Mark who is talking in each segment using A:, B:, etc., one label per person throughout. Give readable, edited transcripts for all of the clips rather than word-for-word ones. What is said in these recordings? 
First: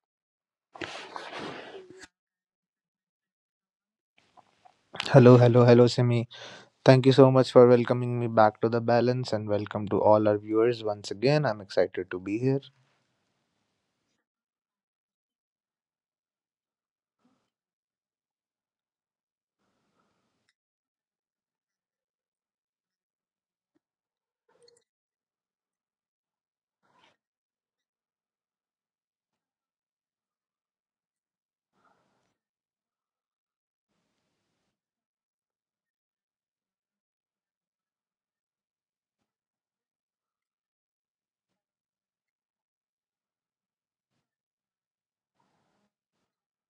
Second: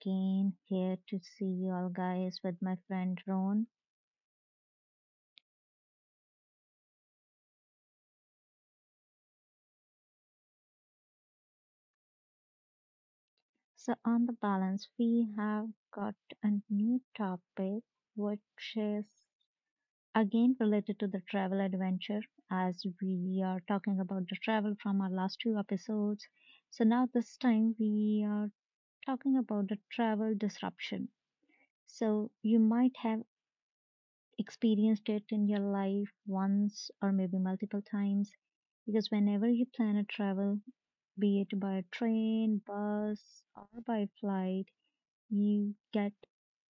A: again here to see you all guys with my friend Ron.
B: Hello, hello, hello, Simi. Thank you so much for welcoming me back to the balance and welcome to all our viewers once again. I'm excited to be here.
A: So, on The Balance, we have got a new topic which is again related to the travel adventure, as we are talking about the travel from our last two episodes. So, now this time we are talking about the travel disruption. So, you might have experienced it in your life once or maybe multiple times, because whenever you plan a travel, be it by a train, bus, or by flight, you get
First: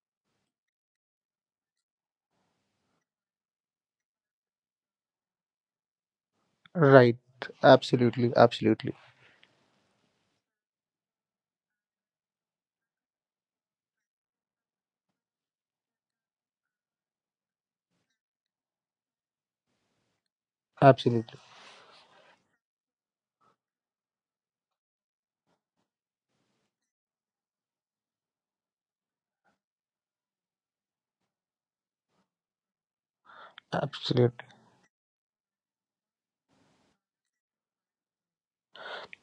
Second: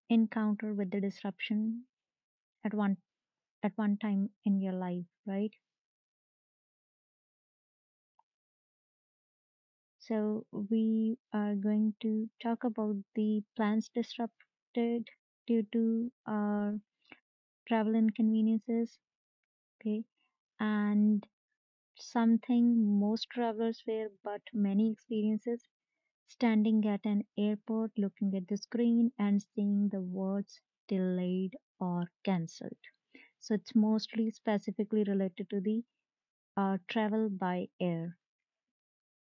A: encounter with the disruption at one at one time in your life, right?
B: Right. Absolutely, absolutely,
A: So we are going to talk about the plans disrupted due to our travel inconveniences, okay, and
B: absolutely,
A: something most travelers fear, but many experiences. Standing at an airport, looking at the screen, and seeing the words delayed or cancelled. So it's mostly
B: absolutely,
A: specifically related to the travel by air.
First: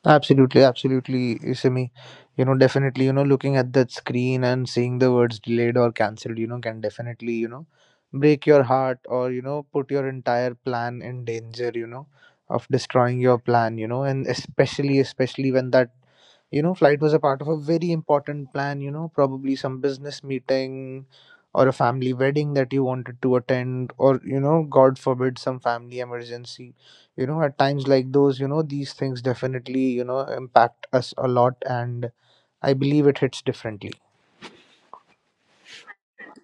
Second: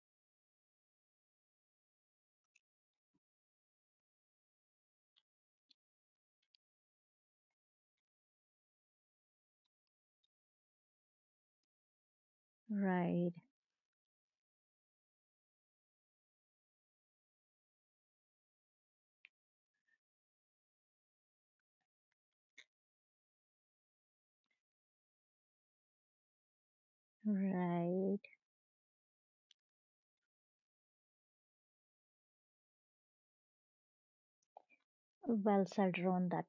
B: absolutely, absolutely, Simi. Definitely, looking at that screen and seeing the words delayed or cancelled, you know, can definitely, break your heart, or put your entire plan in danger of destroying
A: Right,
B: your plan, you know, and especially, especially when that flight was a part of a very important plan, probably some business meeting, or a family wedding that you wanted to attend, or God forbid some family emergency. At times like
A: right.
B: those, these things definitely impact us a lot, and I believe it hits differently.
A: Well said, Ron, that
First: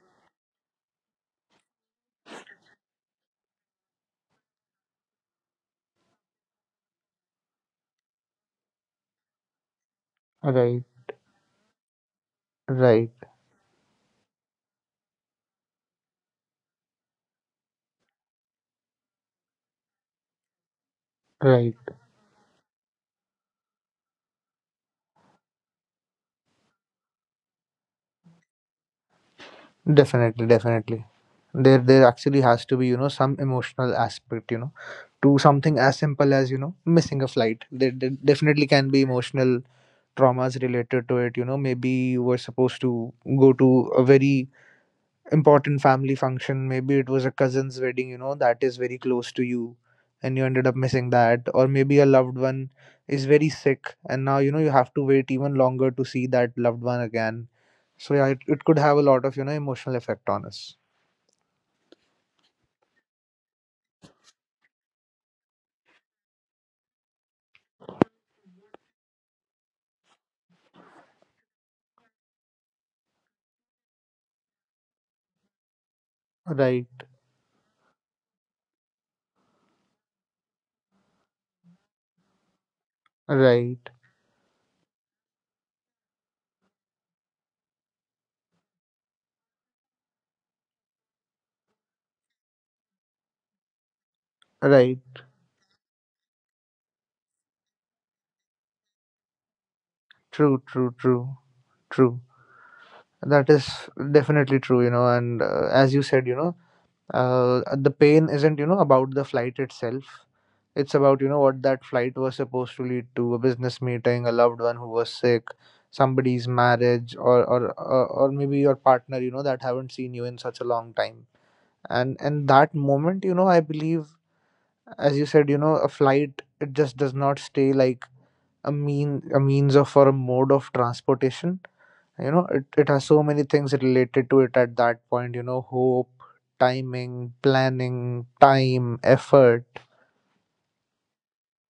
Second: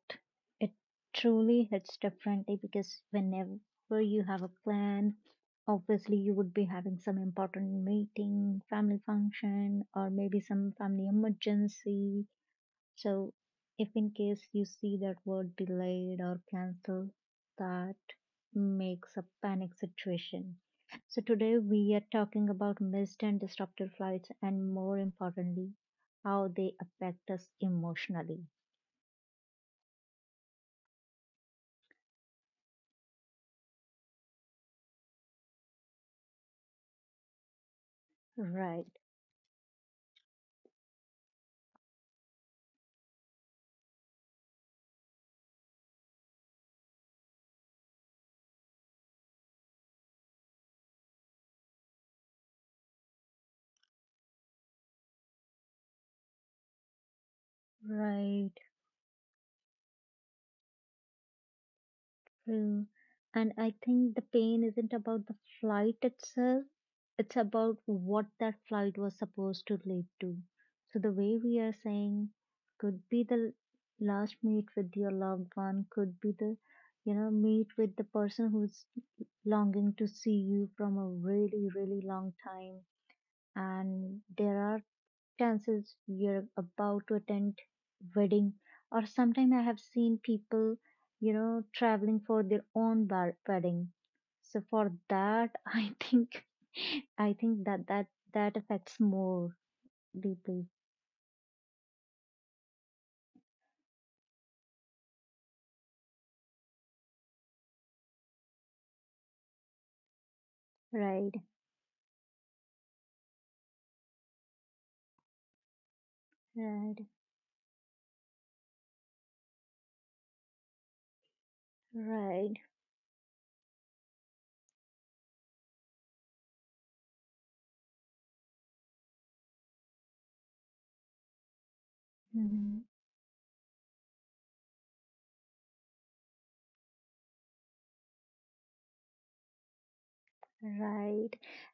A: it truly hits differently, because whenever you have a plan, obviously you would be having some important meeting, family function, or maybe some
B: Right.
A: family emergency.
B: Right.
A: So, if in case you see that word delayed or cancelled, that makes a panic situation. So, today
B: Right.
A: we are talking about missed and disrupted flights, and more importantly, how they affect us emotionally.
B: Definitely, definitely. There actually has to be some emotional aspect, to something as simple as missing a flight. There definitely
A: Right,
B: can be emotional traumas related to it. Maybe you were supposed to go to a very important family function. Maybe it was a cousin's wedding, that is very close to you, and you ended up missing that. Or maybe a loved one is very sick, and now you have to wait even longer to see that loved one again. So yeah, it,
A: right,
B: it could have a lot of emotional effect on us.
A: true. And I think the pain isn't about the flight itself, it's about what that flight was supposed to lead to. So, the way we are saying, could be the last meet with your loved one, could be the
B: Right.
A: meet with the person who's longing to see you from a really, really long time.
B: Right.
A: And there are chances you're about to attend wedding, or sometimes I have seen people traveling for their own wedding. So for
B: Right.
A: that i think I think that that affects more deeply,
B: True, true, true. True. That is definitely true. And as you said, the pain isn't, about the flight itself. It's about,
A: right?
B: what that flight was supposed to lead to. A business meeting, a loved one who was sick, somebody's
A: Right,
B: marriage, or maybe your partner, that haven't seen you in such a long time. And
A: right.
B: that moment, I believe, as you said, a flight it just does not stay like a means of, or a mode of transportation. It,
A: Mhm.
B: it has so many things related to it at that point. Hope, timing, planning, time, effort.
A: Right.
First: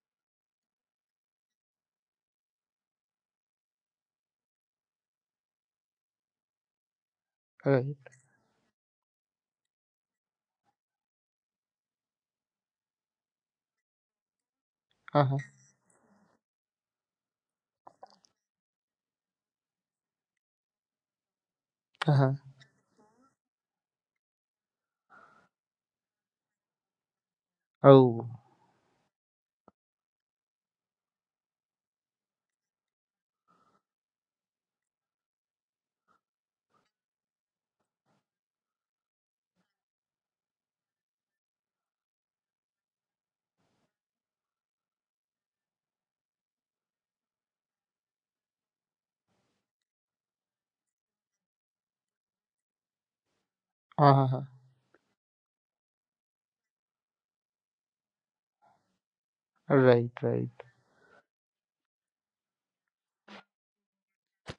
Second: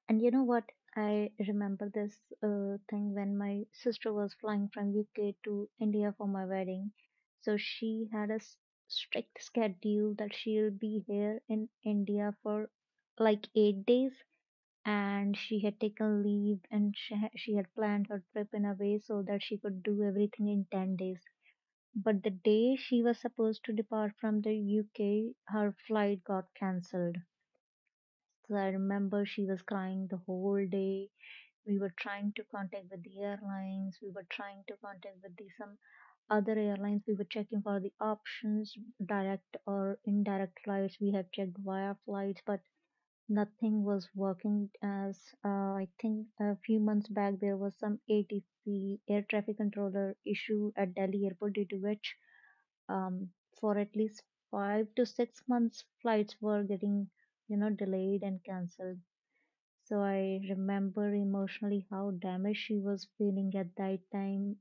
A: And you know what? I remember this thing when my sister was flying from UK to India for my wedding. So
B: Right.
A: she had a strict schedule that she'll be here in India for like 8 days. And
B: Uh-huh.
A: she had taken leave, and she had planned her trip in a way so that she could do everything in 10 days. But the
B: Uh-huh.
A: day she was supposed to depart from the UK, her flight got cancelled,
B: Oh.
A: so I remember she was crying the whole day. We were trying to contact with the airlines. We were trying to contact with the some other airlines. We were checking for the options, direct or indirect flights. We have checked via flights, but nothing was working. As I think a few months back, there was some ATC air traffic controller issue at Delhi airport, due to which um, for at least
B: Uh-huh.
A: 5 to 6 months, flights were getting delayed and cancelled. So
B: Right.
A: I
B: Right.
A: remember emotionally how damaged she was feeling at that time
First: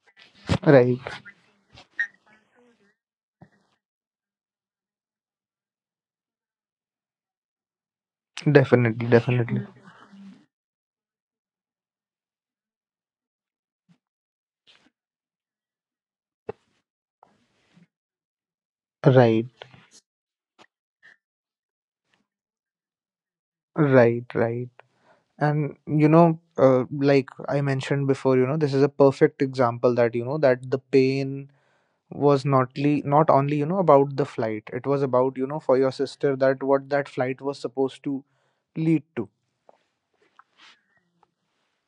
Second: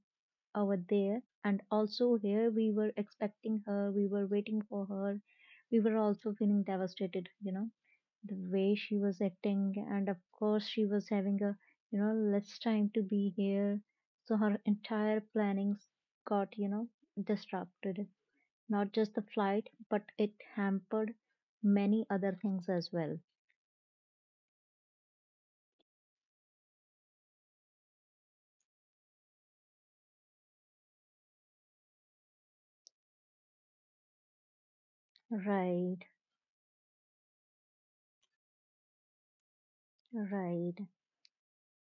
A: over
B: Right.
A: there. And also here we were expecting her, we were waiting for her. We were also feeling devastated the way she
B: Definitely,
A: was
B: definitely.
A: acting. And of course, she was having a less time to be here. So her entire plannings got disrupted. Not just the
B: Right.
A: flight, but it hampered many other things as well.
B: Right. Right. And, like I mentioned before, this is a perfect example that, that the pain was not only, about the flight. It was about, for your
A: Right,
B: sister, that what that flight was supposed to lead to.
A: right.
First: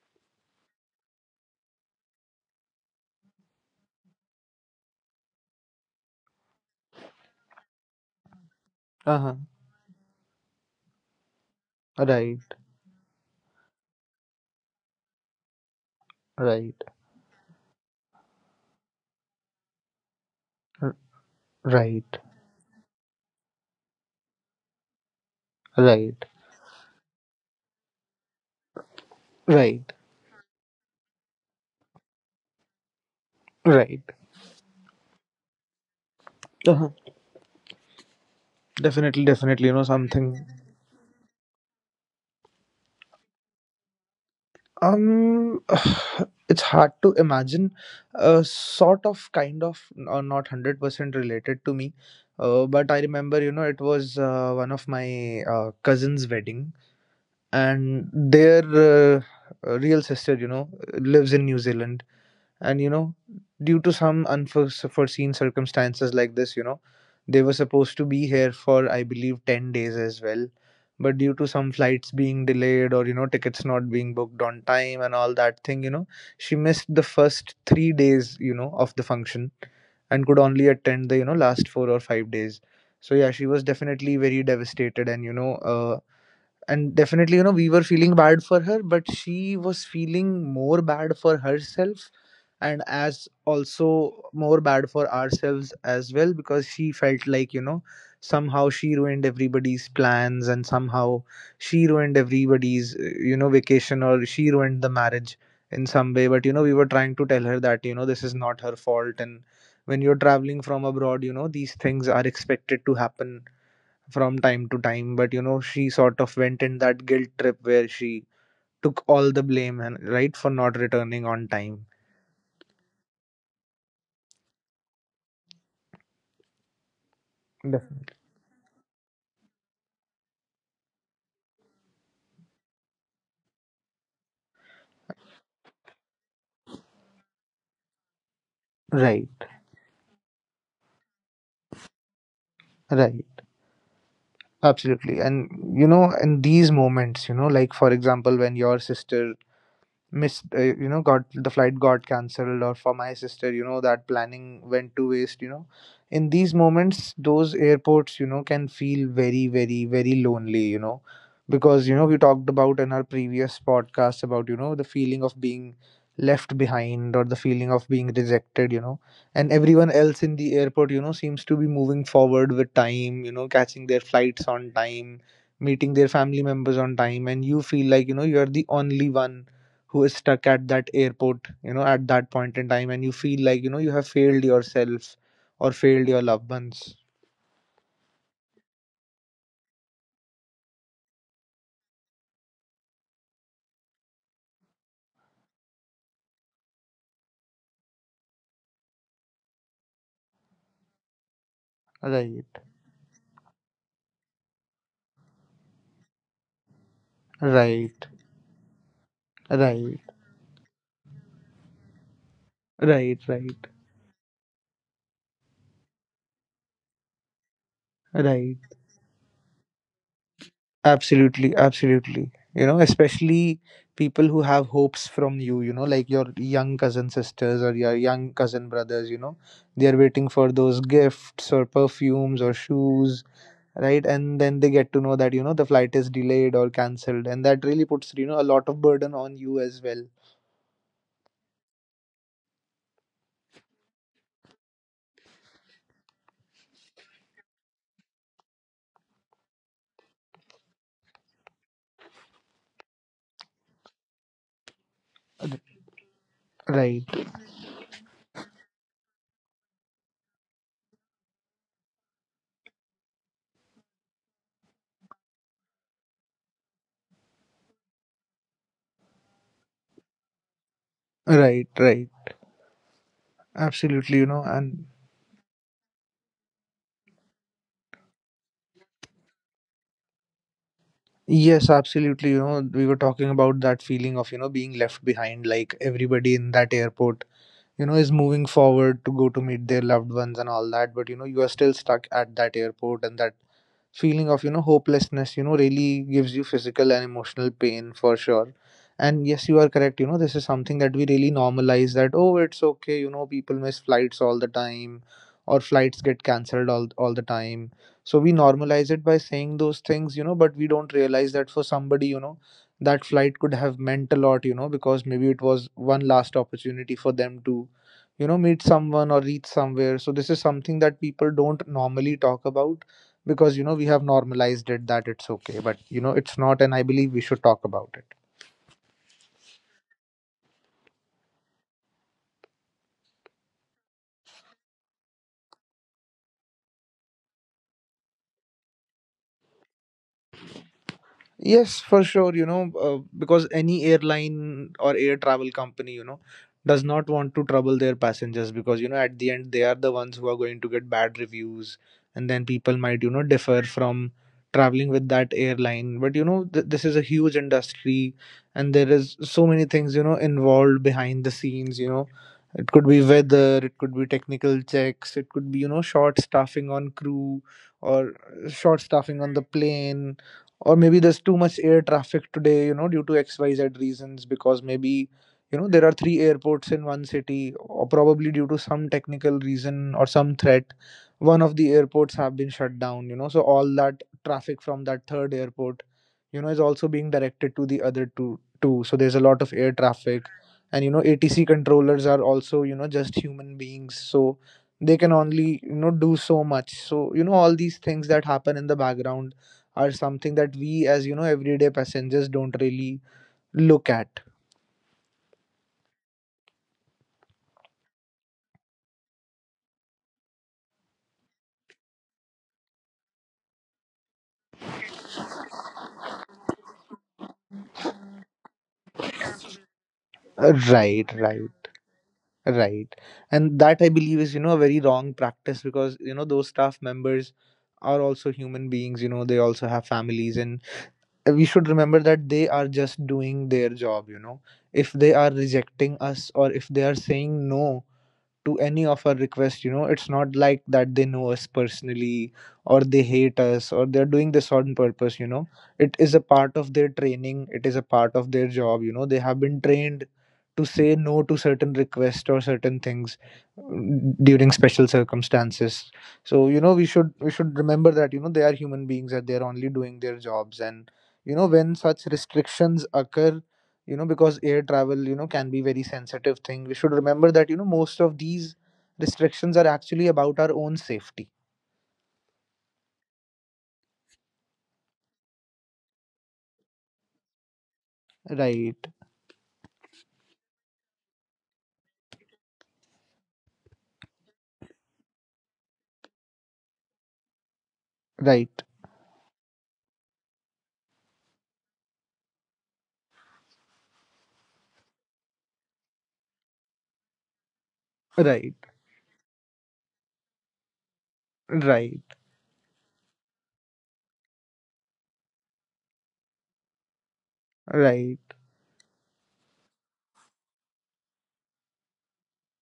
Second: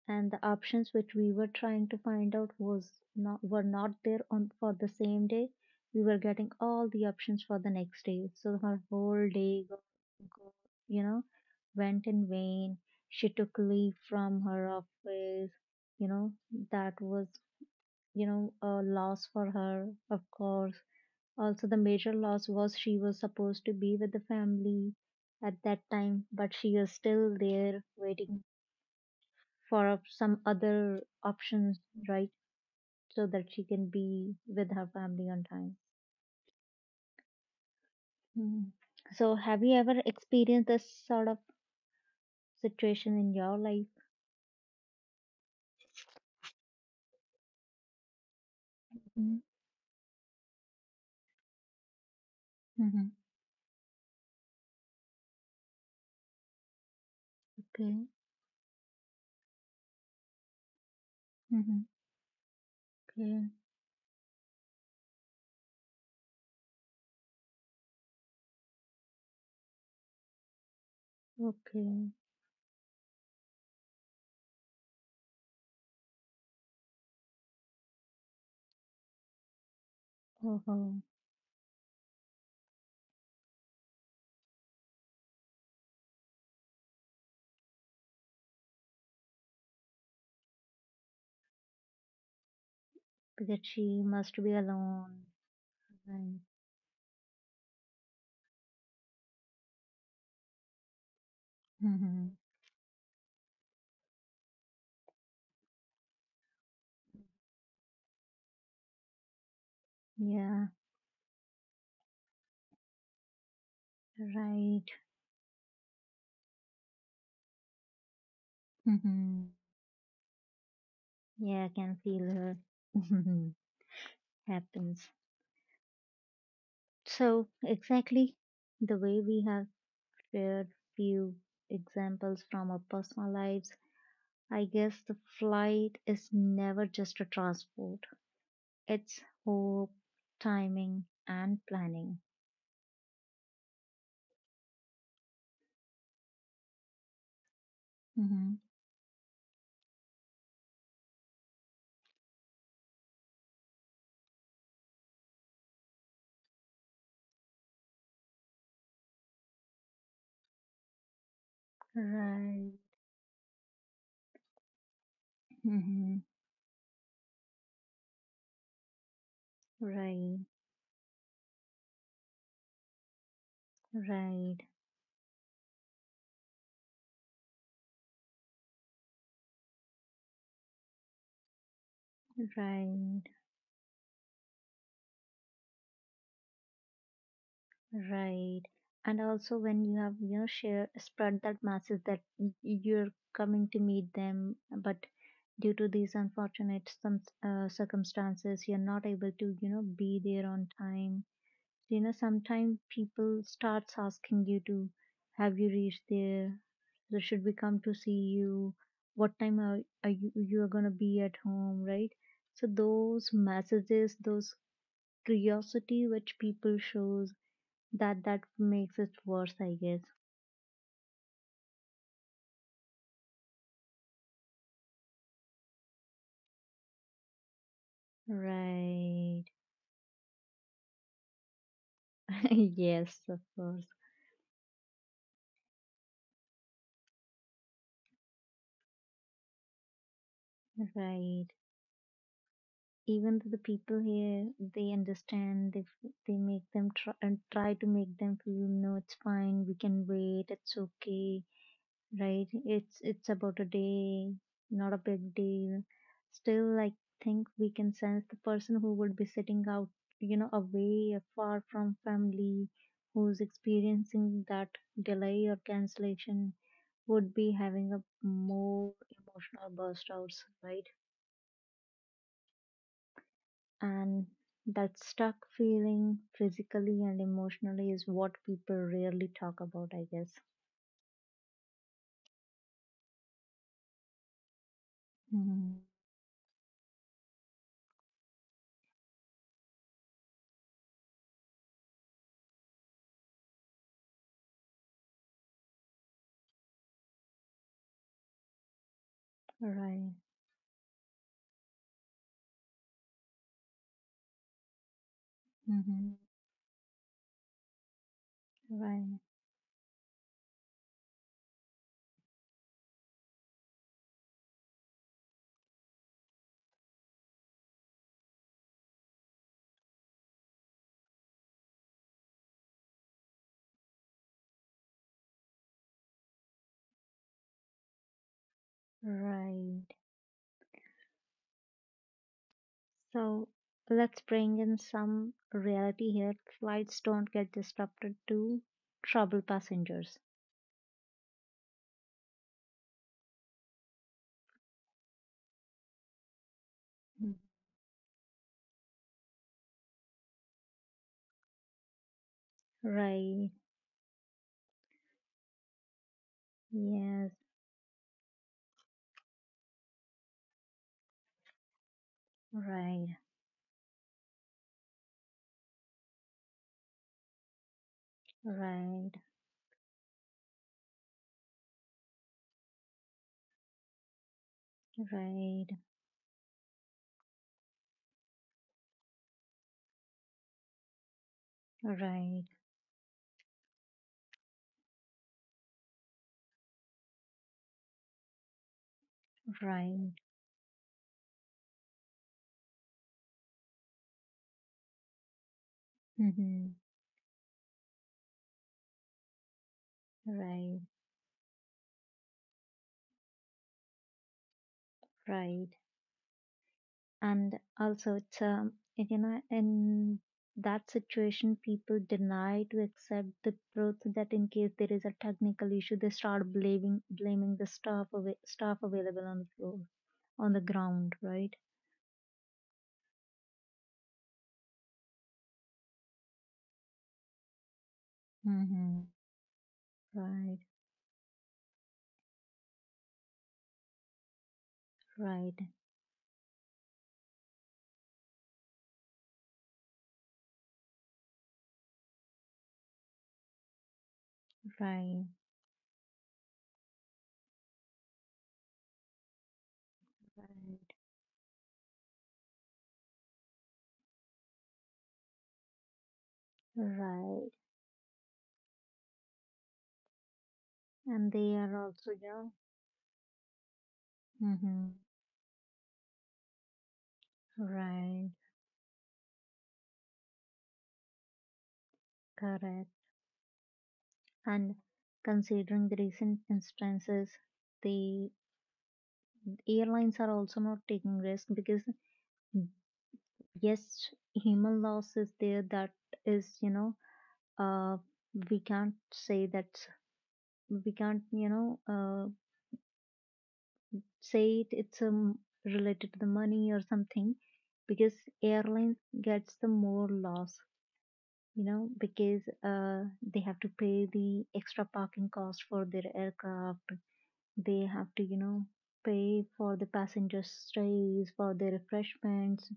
A: And the options which we were trying to find out was not were not there on for the same day. We were getting all the options for the next day, so her whole
B: Uh-huh.
A: day go, go, you know went in
B: Right,
A: vain. She took leave from her office you know
B: right,
A: that was a loss for her, of course.
B: r-
A: Also, the major
B: right,
A: loss was she was supposed to be with the family at that time,
B: right,
A: but she is still there waiting for
B: right,
A: of some other options, right? So that she can
B: right.
A: be with her family on time.
B: Uh-huh.
A: Mm.
B: Definitely,
A: So, have
B: definitely. You
A: you
B: know
A: ever
B: something.
A: experienced this sort of situation in your life?
B: Um, it's hard to imagine. Sort of,
A: Mm,
B: kind of, not 100% related to me. But I
A: mhm.
B: remember, it was one of my cousin's wedding,
A: Okay,
B: and their real sister, lives in New
A: mhm.
B: Zealand. And
A: Okay,
B: due to some unforeseen circumstances like this, they were supposed to be here for, I believe, 10 days as well. But due to some
A: okay.
B: flights being delayed, or tickets not being booked on time, and all that thing, she missed the first 3 days, of the function, and could
A: Oh,
B: only
A: oh.
B: attend the, last 4 or 5 days. So yeah, she was definitely very devastated, and definitely, we were feeling bad for her, but she was feeling more bad for herself, and as
A: Because
B: also
A: she must be
B: more bad for
A: alone.
B: ourselves as well,
A: Right.
B: because she felt like, somehow she ruined everybody's plans, and somehow she ruined
A: Mhm.
B: everybody's vacation, or she ruined the marriage in some way. But we were trying to tell her that, this is not her fault. And when you're traveling
A: Yeah,
B: from abroad, these things are expected to happen from time to
A: right.
B: time. But she sort of went in that guilt trip where she took all the
A: Mhm.
B: blame and right for not returning on
A: Yeah, I
B: time.
A: can feel her. Happens. So,
B: Definitely.
A: exactly the way we have spare few examples from our personal lives, I guess the flight is never just a transport. It's
B: Right.
A: hope, timing, and planning.
B: Right. Absolutely. And in these moments, like for example, when
A: Hmm.
B: your sister missed you know got the flight got cancelled, or for my sister, that planning went to waste, in these moments, those airports, can feel very, very, very lonely. Because, we talked
A: Right.
B: about in our previous podcast about, the feeling of being
A: Hmm.
B: left behind, or the feeling of being rejected. And everyone else in
A: Right.
B: the airport, seems to be moving forward with time, catching their flights
A: Right.
B: on time, meeting their family members on time, and you feel like, you are the only one who is stuck at that airport, at that point in time, and you
A: Right.
B: feel like, you have failed yourself, or failed your loved ones.
A: Right. And also when you have, you know, share spread that message that you're coming to meet them, but due to these unfortunate some, circumstances, you're not able to, you know, be there on time.
B: Right,
A: Sometimes people starts asking you to, have you reached there? So should we come to
B: right,
A: see you? What time are,
B: right,
A: are you are gonna be at home, right? So
B: right,
A: those
B: right,
A: messages, those curiosity which people shows, that
B: right.
A: makes it worse, I guess.
B: Absolutely, absolutely. Especially people who have hopes from you, like your young cousin sisters or your young cousin brothers,
A: Right.
B: they are waiting for those gifts or perfumes or
A: Yes,
B: shoes.
A: of course.
B: Right. And then they get to know that, the flight is delayed or cancelled, and that really puts, a lot of burden on you as well.
A: Right. Even though the people here, they understand, they make them try and try to make them feel no it's fine, we can wait, it's okay, right, it's about a day, not a big deal, still I
B: Right.
A: think we can sense the person who would be sitting out away far from family, who's experiencing that delay or cancellation, would be having a more emotional burst outs, right.
B: Right. Right.
A: And
B: Absolutely. And
A: that stuck feeling, physically and emotionally, is what people rarely talk about, I guess.
B: yes, absolutely, we were talking about that feeling of, being left behind,
A: Hmm.
B: like everybody in that airport, is moving forward to go to meet their loved ones and all that. But you are still stuck at that airport, and that feeling of, hopelessness, really gives you physical and emotional pain for sure. And yes, you are correct,
A: Right.
B: this is something that we really normalize, that, oh, it's okay, people miss flights all the time, or flights
A: Hmm.
B: get cancelled all the time. So we normalize it
A: Right.
B: by saying those things, but we don't realize that for somebody, that flight could have meant a lot, because maybe it was one last opportunity for them to, meet someone or reach somewhere. So this is something that people don't normally talk about, because we have normalized it that it's okay, but it's not. And I believe we should talk about it.
A: Right. So let's bring in some reality here. Flights don't get disrupted to trouble passengers.
B: Yes, for sure, because any airline or air travel company, does not
A: Mm.
B: want to trouble their passengers because, at the end, they are the ones who are going to get bad reviews. And then people might,
A: Right,
B: differ from traveling with that airline. But, this is a
A: yes,
B: huge industry, and there is so many things, involved behind the scenes. It could be
A: right,
B: weather, it could be technical checks, it could be, short staffing on crew, or short
A: right,
B: staffing on the plane, or maybe there's too much air traffic today, due to XYZ reasons, because maybe,
A: right,
B: there are three airports in one city, or probably due to some technical reason or some threat one of the airports have
A: right,
B: been shut down. So all that traffic from that third airport, is also being directed to the other two, so there's a lot of air
A: right.
B: traffic. And ATC controllers are also, just human beings, so they can only, do so
A: Hmm.
B: much. So all these things that happen in the background are something that
A: Right,
B: we, as, everyday passengers, don't really look at.
A: right. And also it's in that situation, people deny to accept the truth that in case there is a technical issue, they start blaming the staff available on the floor, on the ground,
B: Right.
A: right?
B: Right. Right. And that, I believe, is a very wrong practice, because those staff members are also human
A: Mm-hmm.
B: beings. They also have families,
A: Right,
B: and we should remember that they are just doing their job. If they are
A: right,
B: rejecting us, or if they are saying no to any of our requests, it's not like that they know us personally, or they hate us, or they're doing this on
A: right.
B: purpose. It is a part of their training, it is a part of their job. They have been trained to
A: Right.
B: say no to certain requests or certain things, during special circumstances. So we should we
A: Right.
B: should remember that, they are human beings, that they're only doing their jobs. And
A: And they are
B: when
A: also
B: such restrictions occur, because air
A: Mm-hmm.
B: travel, can be very sensitive thing, we should remember that, most of
A: Right,
B: these restrictions are actually about our own safety.
A: correct. And considering the recent instances, the.
B: Right.
A: Airlines are also not taking risk, because yes, human loss is there, that is uh we
B: Right.
A: can't say that, we can't say it's related to the money or something, because
B: Right.
A: airlines gets the more loss
B: Right.
A: because they have to pay the extra parking cost for their aircraft. They have to
B: Right.
A: pay for the passenger stays, for the refreshments.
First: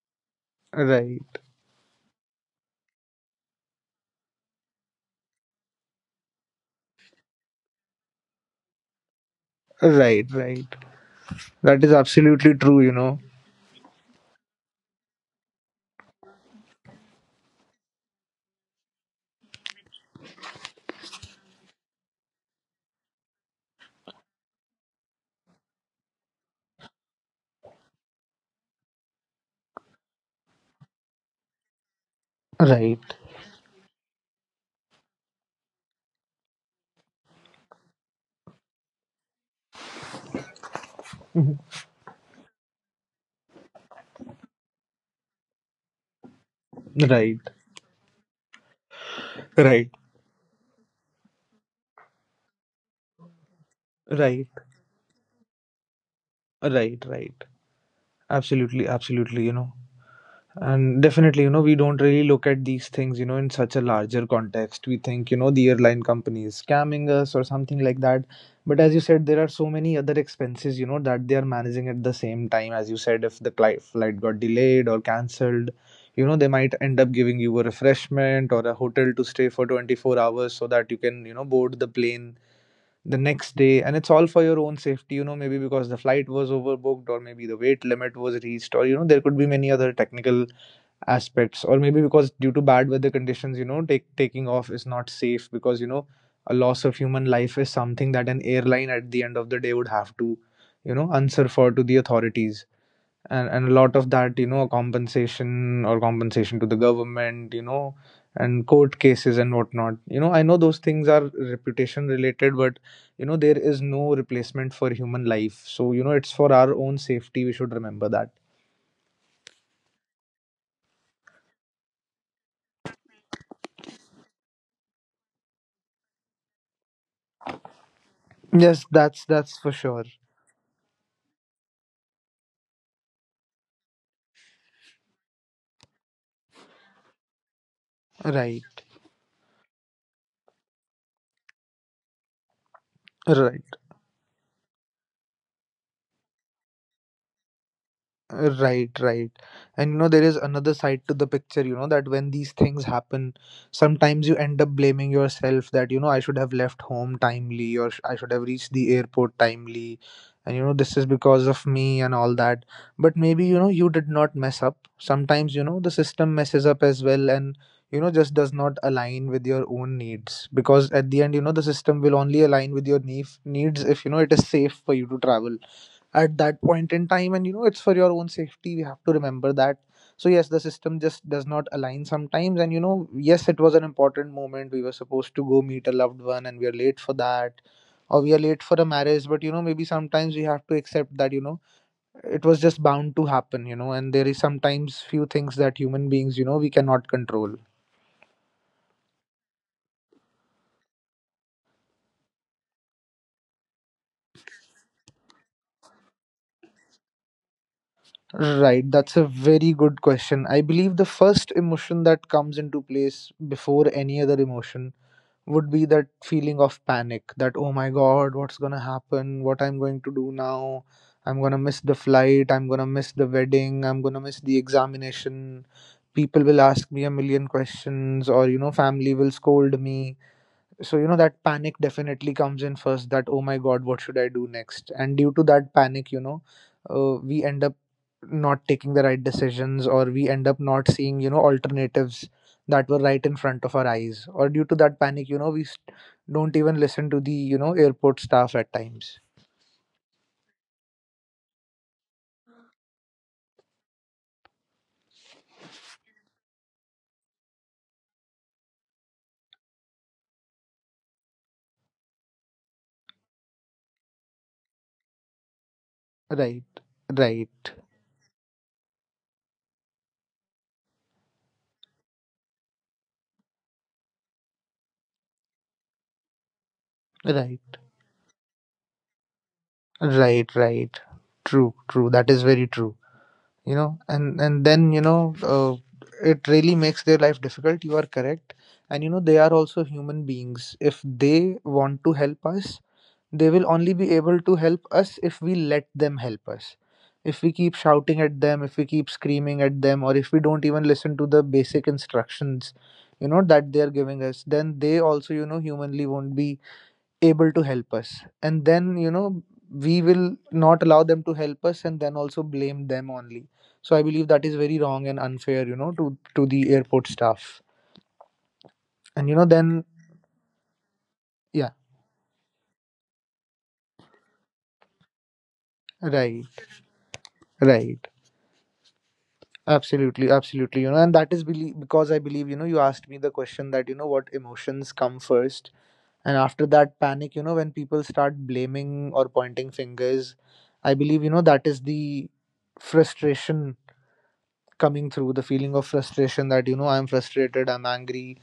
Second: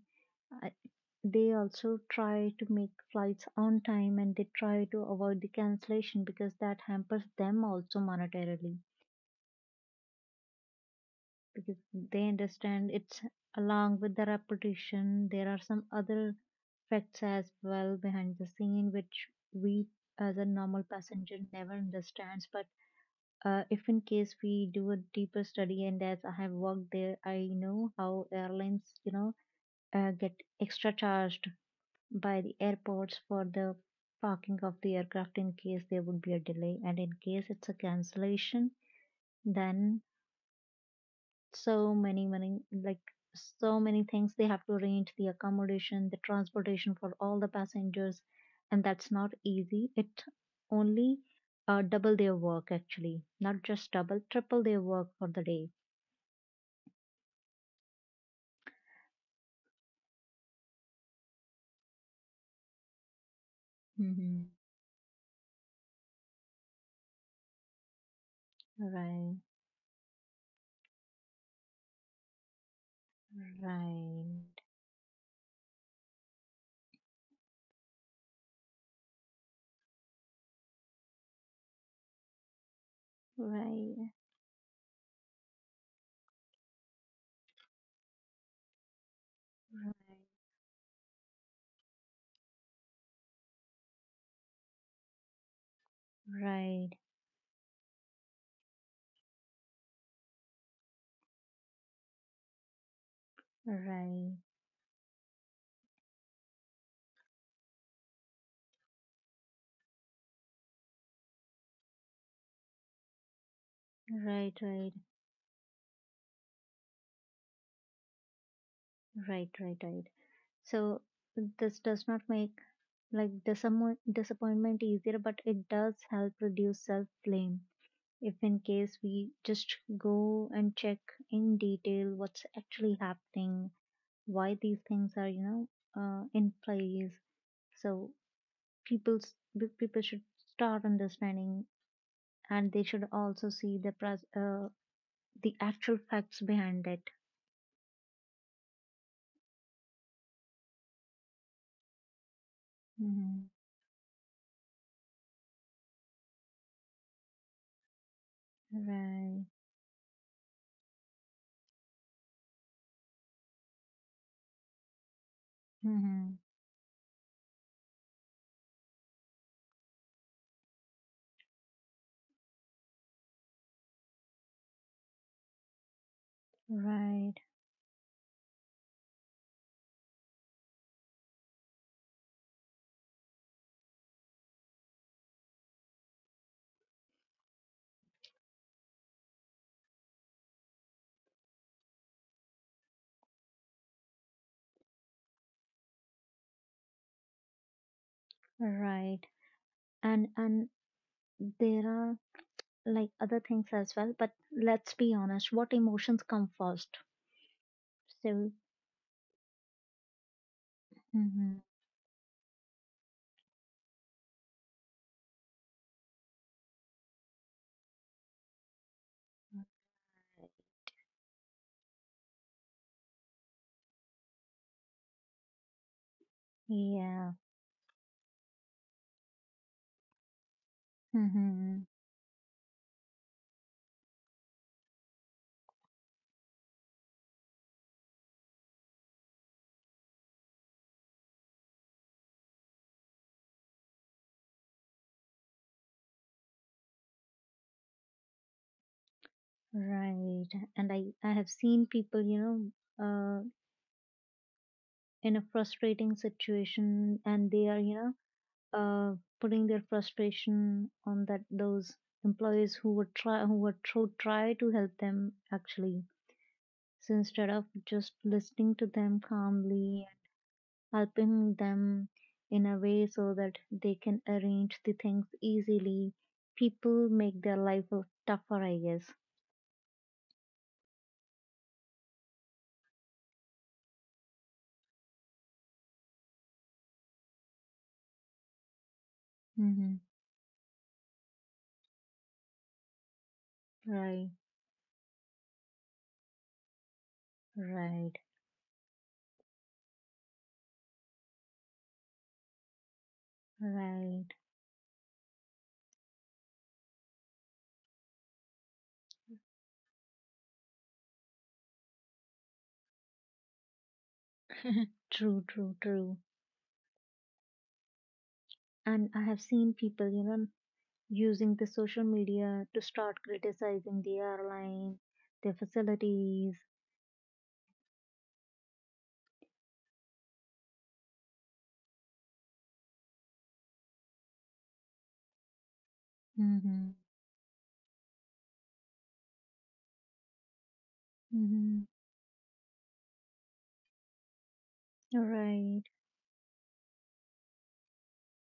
B: Right.
A: They also try to make flights on time, and they try to avoid the cancellation, because that hampers them also monetarily,
B: Right. Right.
A: because
B: That is
A: they
B: absolutely true.
A: understand it's along with the reputation there are some other facts as well behind the scene, which we as a normal passenger never understands. But if in case we do a deeper study, and as I have worked there, I know how airlines get extra charged by the
B: Right.
A: airports for the parking of the aircraft in case there would be a delay, and in case it's a cancellation, then
B: Mhm.
A: so many many, like, so many things they have to arrange, the accommodation, the transportation for
B: Right,
A: all the passengers, and that's not
B: right,
A: easy, it only double their work, actually, not just double,
B: right,
A: triple their work for the day.
B: right, right. Absolutely, absolutely. And definitely, we don't really look at these things, in such a larger
A: Mm-hmm.
B: context. We think, the airline company is scamming us or something like that. But as you said,
A: Right,
B: there are so many other expenses, that they are managing at the same time. As you said, if the flight got
A: right,
B: delayed or cancelled, they might end up giving you a refreshment or a hotel to stay for 24 hours so that you can, board the plane the next day. And
A: right,
B: it's all for your own safety, maybe because the flight was overbooked or maybe the weight limit was reached, or there could be many other technical aspects, or maybe because due to bad weather conditions, taking off is not safe, because a loss
A: right,
B: of human life is something that an airline at the end of the day would have to, answer for to the authorities. And a lot of
A: right,
B: that, compensation or compensation to the government, and court cases and whatnot. I know those things are reputation related, but there is no
A: right,
B: replacement for
A: right,
B: human life, so it's for our own safety, we should remember that.
A: right, right, right. So this does not make like disappointment easier, but it does help reduce self blame. If in
B: Yes,
A: case
B: that's
A: we
B: that's for
A: just
B: sure.
A: go and check in detail what's actually happening, why these things are, you know, in place. So
B: Right.
A: people's the people should start understanding, and they should also
B: Right,
A: see the actual facts behind it.
B: right, right. And there is another side to the picture, that when these things happen,
A: Hmm.
B: sometimes you end up blaming yourself that, I should have left home timely, or I should have reached the airport
A: Right.
B: timely. And, this is because of me and all that. But maybe, you did not mess up. Sometimes, the
A: Hmm.
B: system messes up as well and, just does not align with your own needs. Because at the end, the system will only align with your needs if, it is safe for you to travel at that point in
A: Right.
B: time. And it's for your own safety, we have to remember that. So yes, the system just does not align sometimes. And yes, it was an important moment, we were supposed to go meet a loved one and we are late for that, or we are late for a marriage. But maybe sometimes we have to accept that, it was just bound to happen, and there is sometimes few things that human beings, we cannot control.
A: Right. And there are like other things as well, but let's be honest, what emotions come first? So.
B: Right, that's a very good question. I believe the first
A: Hmm.
B: emotion that comes into place before any other emotion would be that feeling of panic, that oh my god, what's going to happen, what I'm going to do now. I'm going to miss the flight, I'm going to miss the wedding, I'm going to miss the examination, people will ask me a
A: Yeah.
B: million questions, or family will scold me. So that panic
A: Hmm.
B: definitely comes in first, that oh my god, what should I do next. And due to that panic, we end up not taking the right decisions, or we end up not seeing, alternatives that were right in front of our eyes, or due to that panic, we don't even listen to the, airport staff at times.
A: Right. And I have seen people in a frustrating situation, and they are uh putting their frustration on that those employees who would try who would tr- try to help them, actually.
B: Right.
A: So instead of
B: Right,
A: just listening to them calmly, helping them in a way so that they can arrange the things easily. People make their life
B: right,
A: tougher, I guess.
B: right, right. True, true, that is very true. And then, it really makes their life difficult, you are correct. And they are
A: Mm-hmm.
B: also human beings, if they want to help us they will only be
A: Right,
B: able to help us if we let them help us. If we keep
A: right,
B: shouting at them, if we keep screaming at them, or if we don't even listen to the basic instructions, that they are
A: right.
B: giving us, then they also, humanly won't be able to help us, and then we will not allow them to help us and then also blame them only. So I believe that is very wrong and
A: True, true,
B: unfair,
A: true.
B: to the airport staff.
A: And I have
B: And
A: seen
B: then,
A: people, you know, using the
B: yeah.
A: social media to start criticizing the airline, their facilities.
B: Right. Right. Absolutely, absolutely. And that is because I believe, you asked me the question that, what emotions come first. And after
A: Mm-hmm.
B: that panic, when people start blaming or pointing fingers, I believe, that
A: Mm-hmm.
B: is the frustration, coming through the
A: Right,
B: feeling of frustration that, I'm frustrated, I'm angry.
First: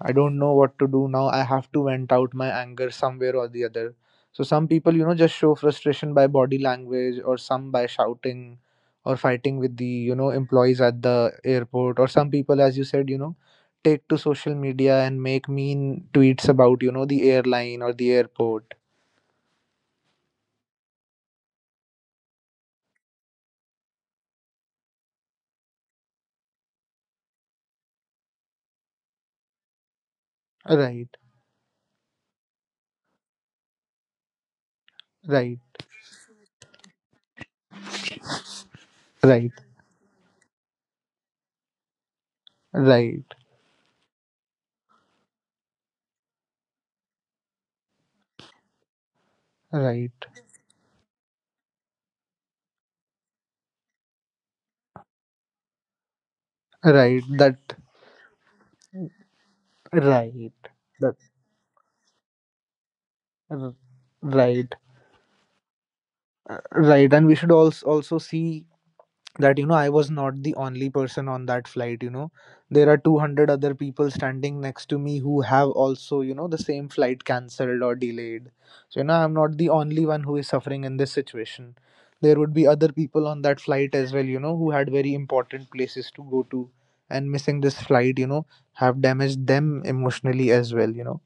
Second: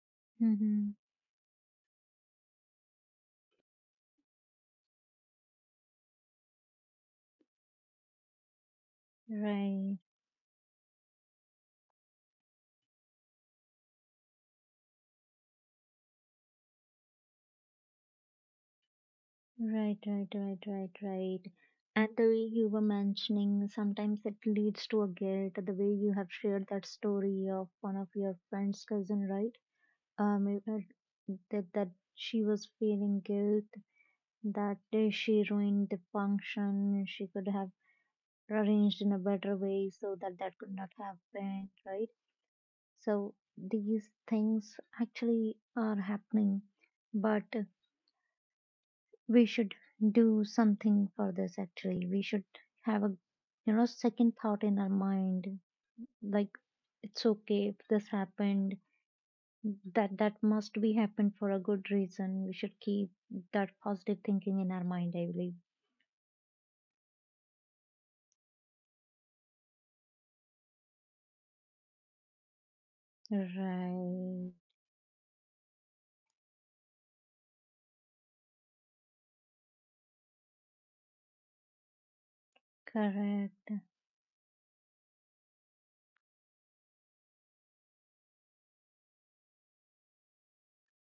B: I don't know what to
A: Mm-hmm.
B: do now, I have to vent out my anger somewhere or the other. So some people, just show frustration by body language, or some by shouting or fighting with the,
A: Right.
B: employees at the airport. Or some people, as you said, take to social media and make mean tweets about, the airline or the airport.
A: Right, right, right, right, right. And the way you were mentioning, sometimes it leads to a guilt. The way you have shared that story of one of your friend's cousin, right? It-
B: Right,
A: it- that that she was feeling guilt that day she
B: right,
A: ruined the function. She could have arranged in a
B: right,
A: better way so that that could not happen, right?
B: right,
A: So these things actually are happening, but we should
B: right,
A: do something for this actually we should have a second thought in our mind like
B: right,
A: it's
B: that,
A: okay if this happened that
B: right.
A: must be
B: That.
A: happened for a good reason. We should keep
B: R-
A: that positive thinking
B: Right.
A: in our mind, I believe.
B: Right, and we should also see that, I was not the only person on that flight. There are 200 other people standing
A: Right,
B: next to me who have also, the same flight cancelled or delayed. So I'm not the only one who is suffering in this situation. There would be other people on that
A: correct,
B: flight as well. Who had very important places to go to, and missing this flight, have damaged them emotionally as well.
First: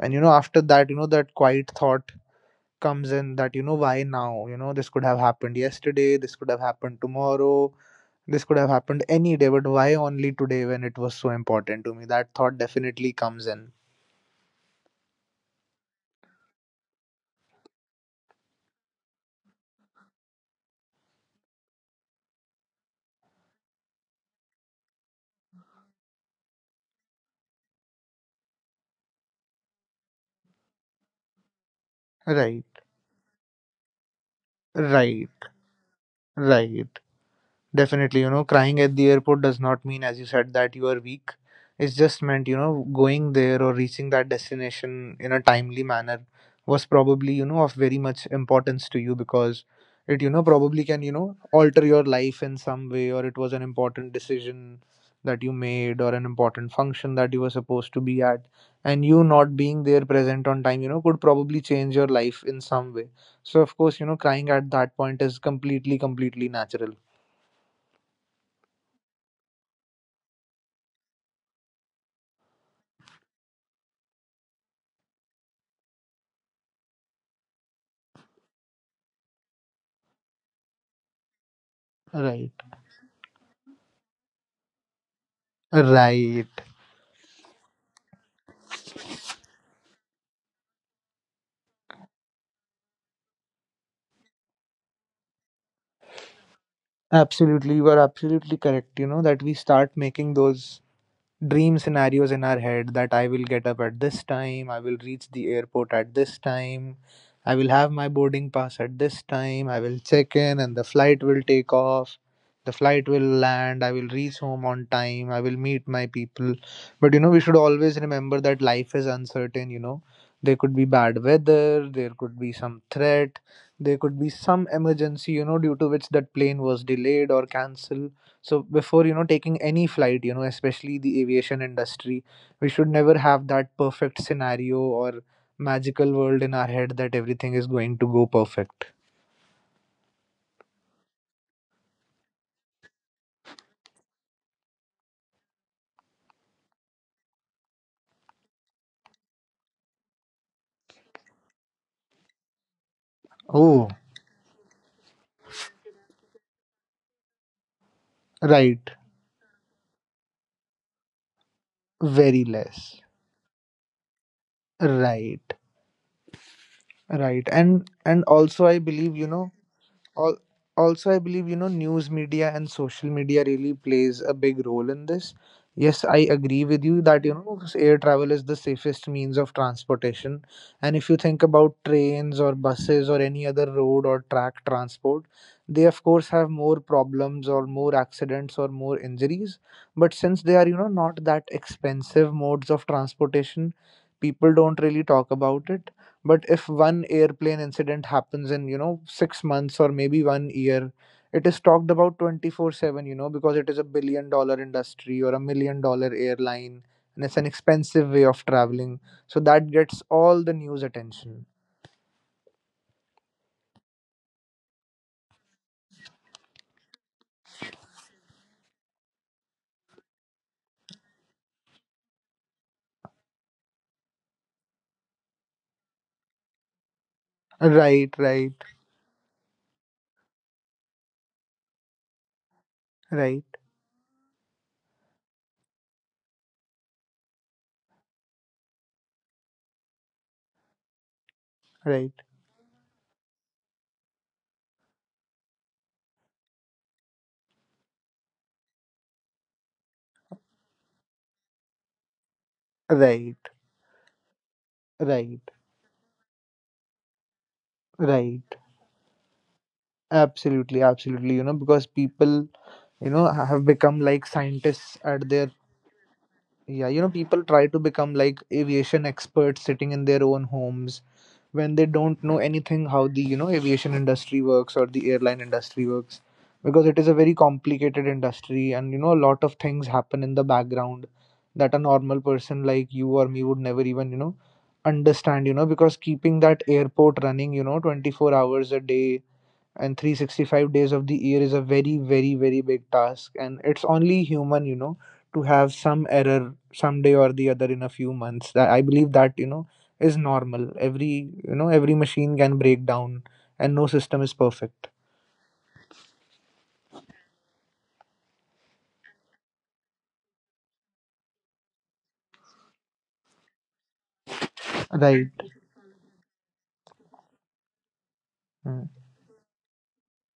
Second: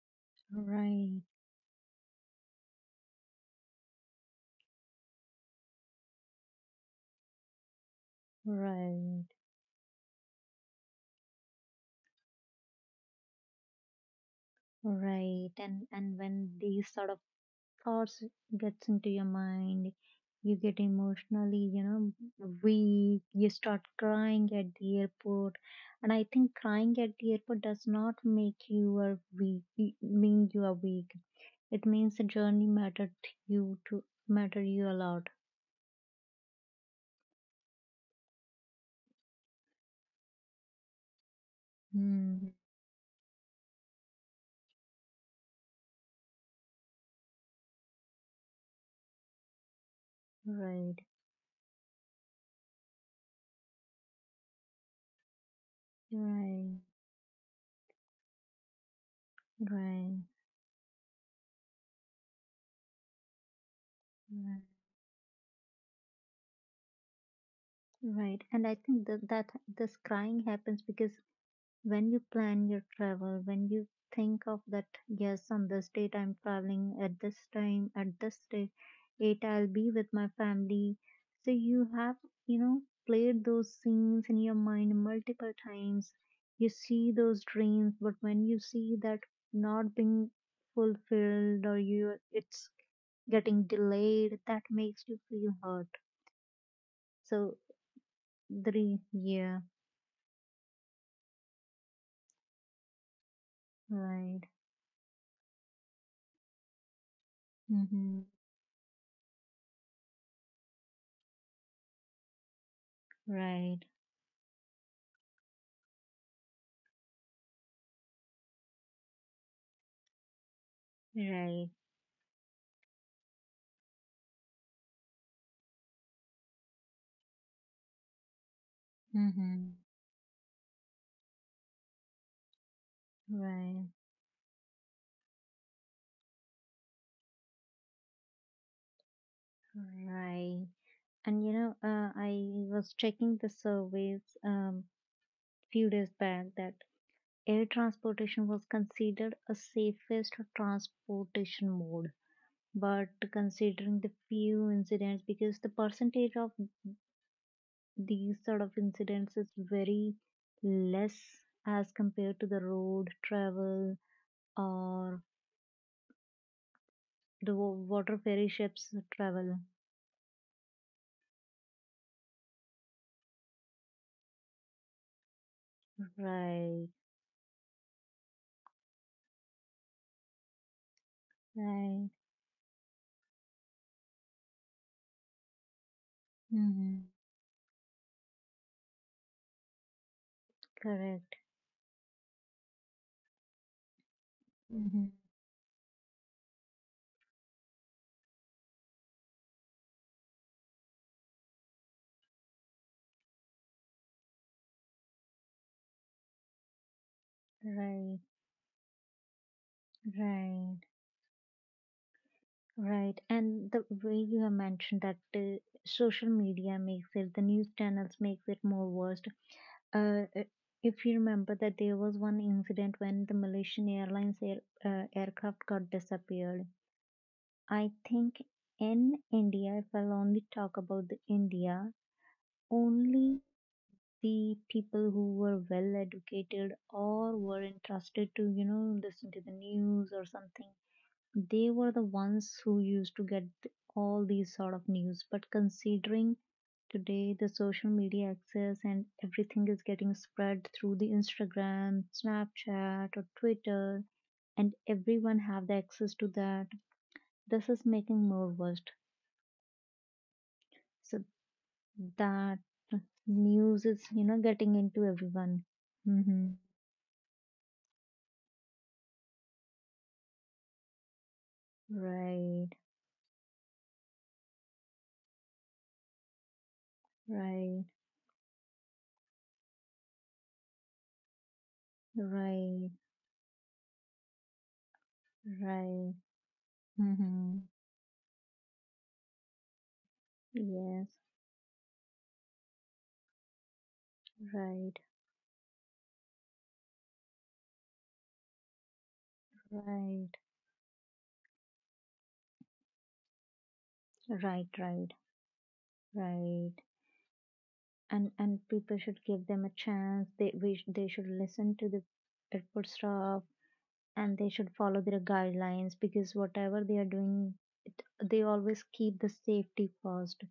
B: And after that,
A: right,
B: that quiet thought comes in, that, why now, this could have happened yesterday, this could have happened tomorrow, this could have happened
A: right,
B: any day, but why only today, when it was so important to me? That thought definitely comes in.
A: right. And when these sort of thoughts gets into your mind, you get emotionally, weak, you start crying at the airport. And I think crying at the airport does not make you a weak, mean you are weak. It means the journey
B: Right.
A: mattered to you to matter you a lot.
B: Right. Right. Definitely, crying at the airport does not mean, as you said, that you are weak. It's just
A: Hmm.
B: meant, going there or reaching that destination in a timely manner was probably, of very much importance to you, because it, probably
A: Right,
B: can, alter your life in some way, or it was an important decision that you made, or an important
A: right,
B: function that you were supposed to be at. And you not being there
A: right,
B: present on time, could probably change your life in some way. So, of course, crying
A: right,
B: at that point is completely, completely natural.
A: right. And I think that this crying happens because when you plan your travel, when you think of that, yes, on this date I'm traveling, at this time, at this date, it I'll be with my family. So you have, you
B: Right.
A: know, played those scenes in your mind multiple times.
B: Right.
A: You see those dreams, but when you see that not being fulfilled or you it's getting delayed, that makes you feel hurt. So
B: Absolutely. You are absolutely
A: three,
B: correct. That
A: yeah,
B: we start making those dream scenarios in our head, that I will get up at this
A: right,
B: time, I will reach the airport at this time, I will have my
A: mm-hmm,
B: boarding pass at this time, I will check in and the flight will take off, the flight will
A: right,
B: land, I will reach home on time, I will meet my people. But we should always remember that life is uncertain. There could be bad
A: right.
B: weather, there could be some threat, there could be some emergency, due to which that plane was delayed or cancelled. So before, taking
A: Mm-hmm.
B: any flight, especially the aviation industry, we should never have that
A: Right,
B: perfect scenario or magical world in our head that everything is going to go perfect.
A: right. And you know, I was checking the surveys few days back that air transportation was considered a safest transportation mode. But considering
B: Oh,
A: the few incidents, because the percentage of these sort of
B: right.
A: incidents is very less as compared to the
B: Very
A: road
B: less.
A: travel or
B: Right.
A: the
B: Right. And
A: water
B: and
A: ferry
B: also I
A: ships
B: believe,
A: travel.
B: Al- also I believe, news media and social media really plays a big role in this. Yes, I agree
A: Right,
B: with you that, air travel is the safest means of transportation. And if you think about
A: right.
B: trains or buses or any other road or track transport, they of course have more
A: Mm-hmm.
B: problems or more accidents or more injuries. But since they are, not
A: Correct.
B: that expensive modes of transportation, people don't
A: Hmm.
B: really talk about it. But if one airplane incident happens in, 6 months or maybe 1 year, it is talked about 24/7, because it is a billion dollar industry or a million dollar airline, and it's an
A: Right,
B: expensive way of traveling, so that gets all the
A: right,
B: news attention.
A: right. And the way you have mentioned that the social media makes it, the news channels makes it more worst. Uh, uh, if you remember that there was one incident when the Malaysian Airlines air, aircraft got disappeared. I
B: Right.
A: think
B: Right,
A: in India, if I'll only talk about the India, only
B: right,
A: the people who were well educated or were entrusted to, you know, listen to the news or something. They were the
B: right,
A: ones who used to get all these sort of news. But considering today the social media access and everything is getting spread through the Instagram, Snapchat or
B: right,
A: Twitter, and everyone
B: right,
A: have the access to that, this is making more
B: right.
A: worst.
B: Absolutely,
A: So
B: absolutely. Because people,
A: that
B: know have
A: news is,
B: become
A: you
B: like
A: know, getting into
B: scientists at their,
A: everyone. Mm-hmm.
B: yeah. People try to become like aviation experts sitting in their own homes, when they don't know
A: Right,
B: anything how the, aviation industry works or the airline industry works. Because it is a very
A: right,
B: complicated industry, and a lot of things happen in the background that a normal person
A: right,
B: like you or me would never even, understand. Because
A: right.
B: keeping that airport
A: Mm-hmm.
B: running, 24 hours a day and 365 days
A: Yes,
B: of the year, is a very very very big task. And it's only human,
A: right,
B: to have some error someday or the other in a few months, that I believe that,
A: right.
B: is normal. Every, every machine can break down, and no system is
A: Right,
B: perfect.
A: right, right. And people should give them a chance. They they should listen to the airport staff and they should follow their
B: Right.
A: guidelines because whatever they are doing, they always
B: Mm.
A: keep the safety first.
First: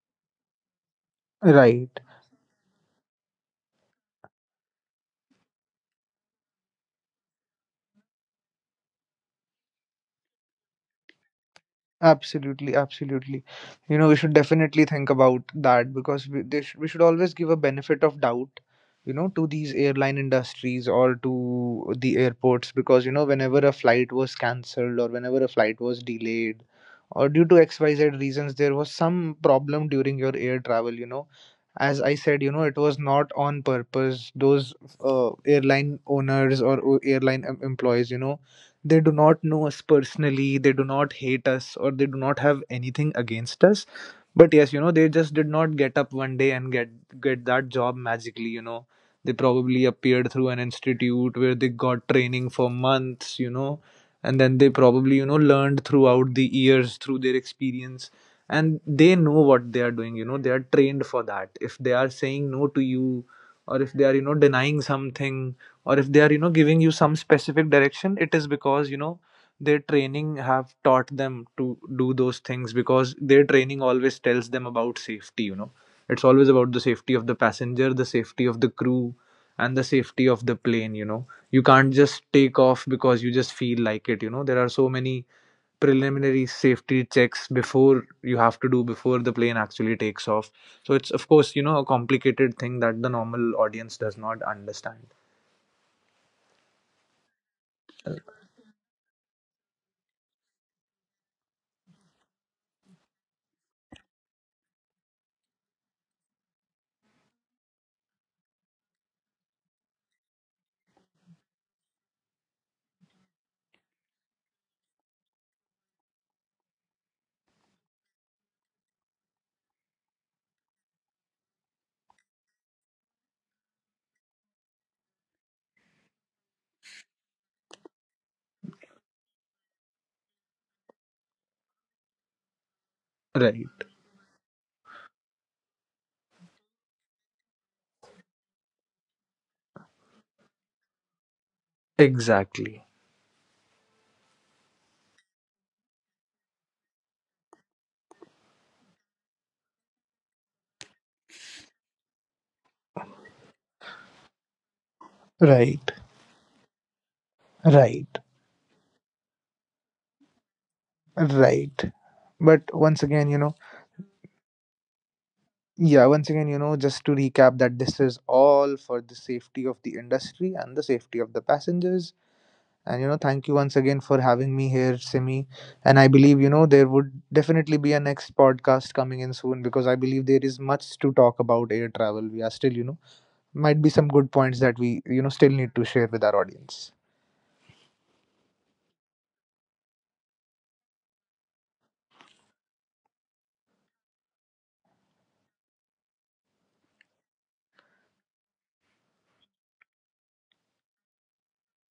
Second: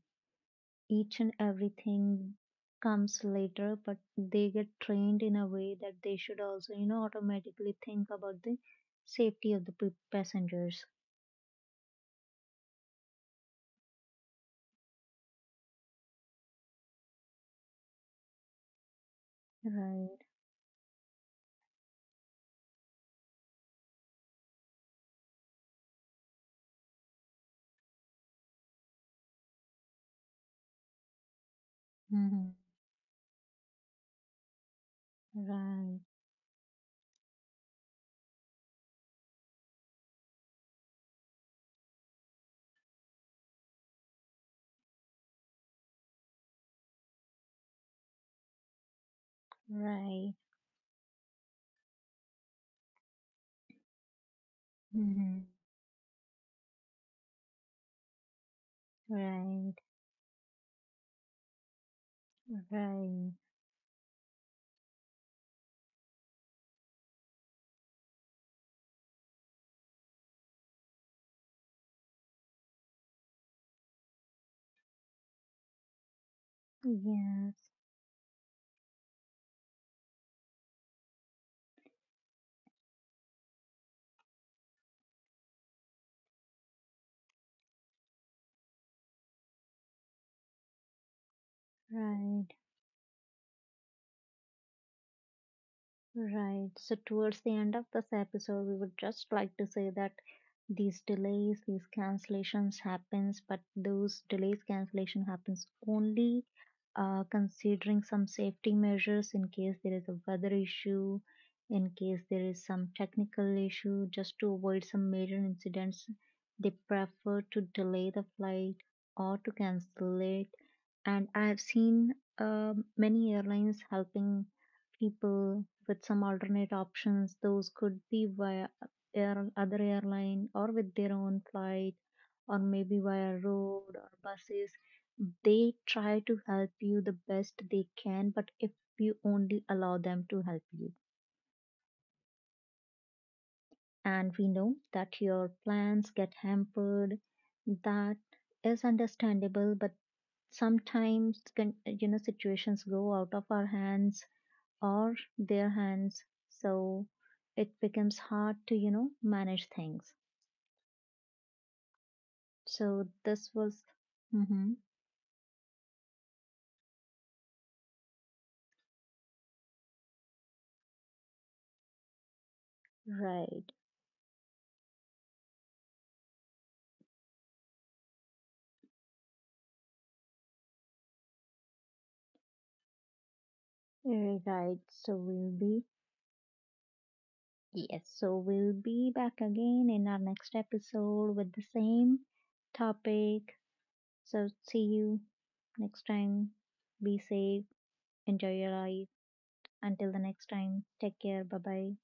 A: Each and
B: Right.
A: everything comes later, but they get trained in a way that they should also, you know, automatically think about the safety of the passengers.
B: Absolutely, absolutely. We should definitely think about that, because we should always give a benefit of doubt, to these airline
A: Right.
B: industries or to the airports. Because whenever a flight was cancelled or whenever a flight was delayed, or due to xyz reasons there was some problem during your air travel, as I said,
A: Mm-hmm.
B: it was not on purpose. Those airline
A: Right.
B: owners or airline employees, they do not know us personally, they do not hate us, or they do not have anything against us. But yes, they just did not get up one day and get that job magically. They probably appeared
A: Right.
B: through an institute where they got training for months. And then they probably,
A: Mm-hmm.
B: learned throughout the years through their experience, and they know what
A: Right.
B: they are doing. They are trained for that. If they are saying no to you,
A: Right.
B: or if they are, denying something, or if they are, giving you some specific direction, it is because, their training have taught them to do those things, because their training always tells them about safety. It's always about the safety of the
A: Yes.
B: passenger, the safety of the crew, and the safety of the plane. You can't just take off because you just feel like it. There are so many preliminary safety checks before you have to do before the plane actually takes off. So it's of course, a
A: Right.
B: complicated thing that the normal audience does not understand.
A: Right. So, towards the end of this episode, we would just like to say that these delays, these cancellations happens, but those delays cancellation happens only considering some safety measures in case there is a weather issue, in case there is some technical issue, just to avoid some major incidents. They prefer to delay the flight or to cancel it. And I have seen many airlines helping people with some alternate options. Those could be via air, other airline or with their own flight or maybe via
B: Right.
A: road or buses. They try to help you the best they can, but if you only allow them to help you.
B: Exactly.
A: And we know that your plans get hampered. That is understandable, but sometimes, you know, situations go out of our hands or their
B: Right,
A: hands, so it becomes
B: right,
A: hard to, you know, manage things.
B: right. But
A: So
B: once again,
A: this was, mhm,
B: yeah, once again, just to recap that this is all for the safety of the industry and the safety of the passengers. And thank you
A: right,
B: once again for having me here, Simi. And I believe, there would definitely be a next podcast coming in soon, because I believe there is much to talk about air travel. We are still, might be some good points
A: right.
B: that we,
A: So we'll
B: still
A: be,
B: need to share with our audience.
A: yes, so we'll be back again in our next episode with the same topic. So see you next time. Be safe, enjoy your life. Until the next time, take care, bye bye.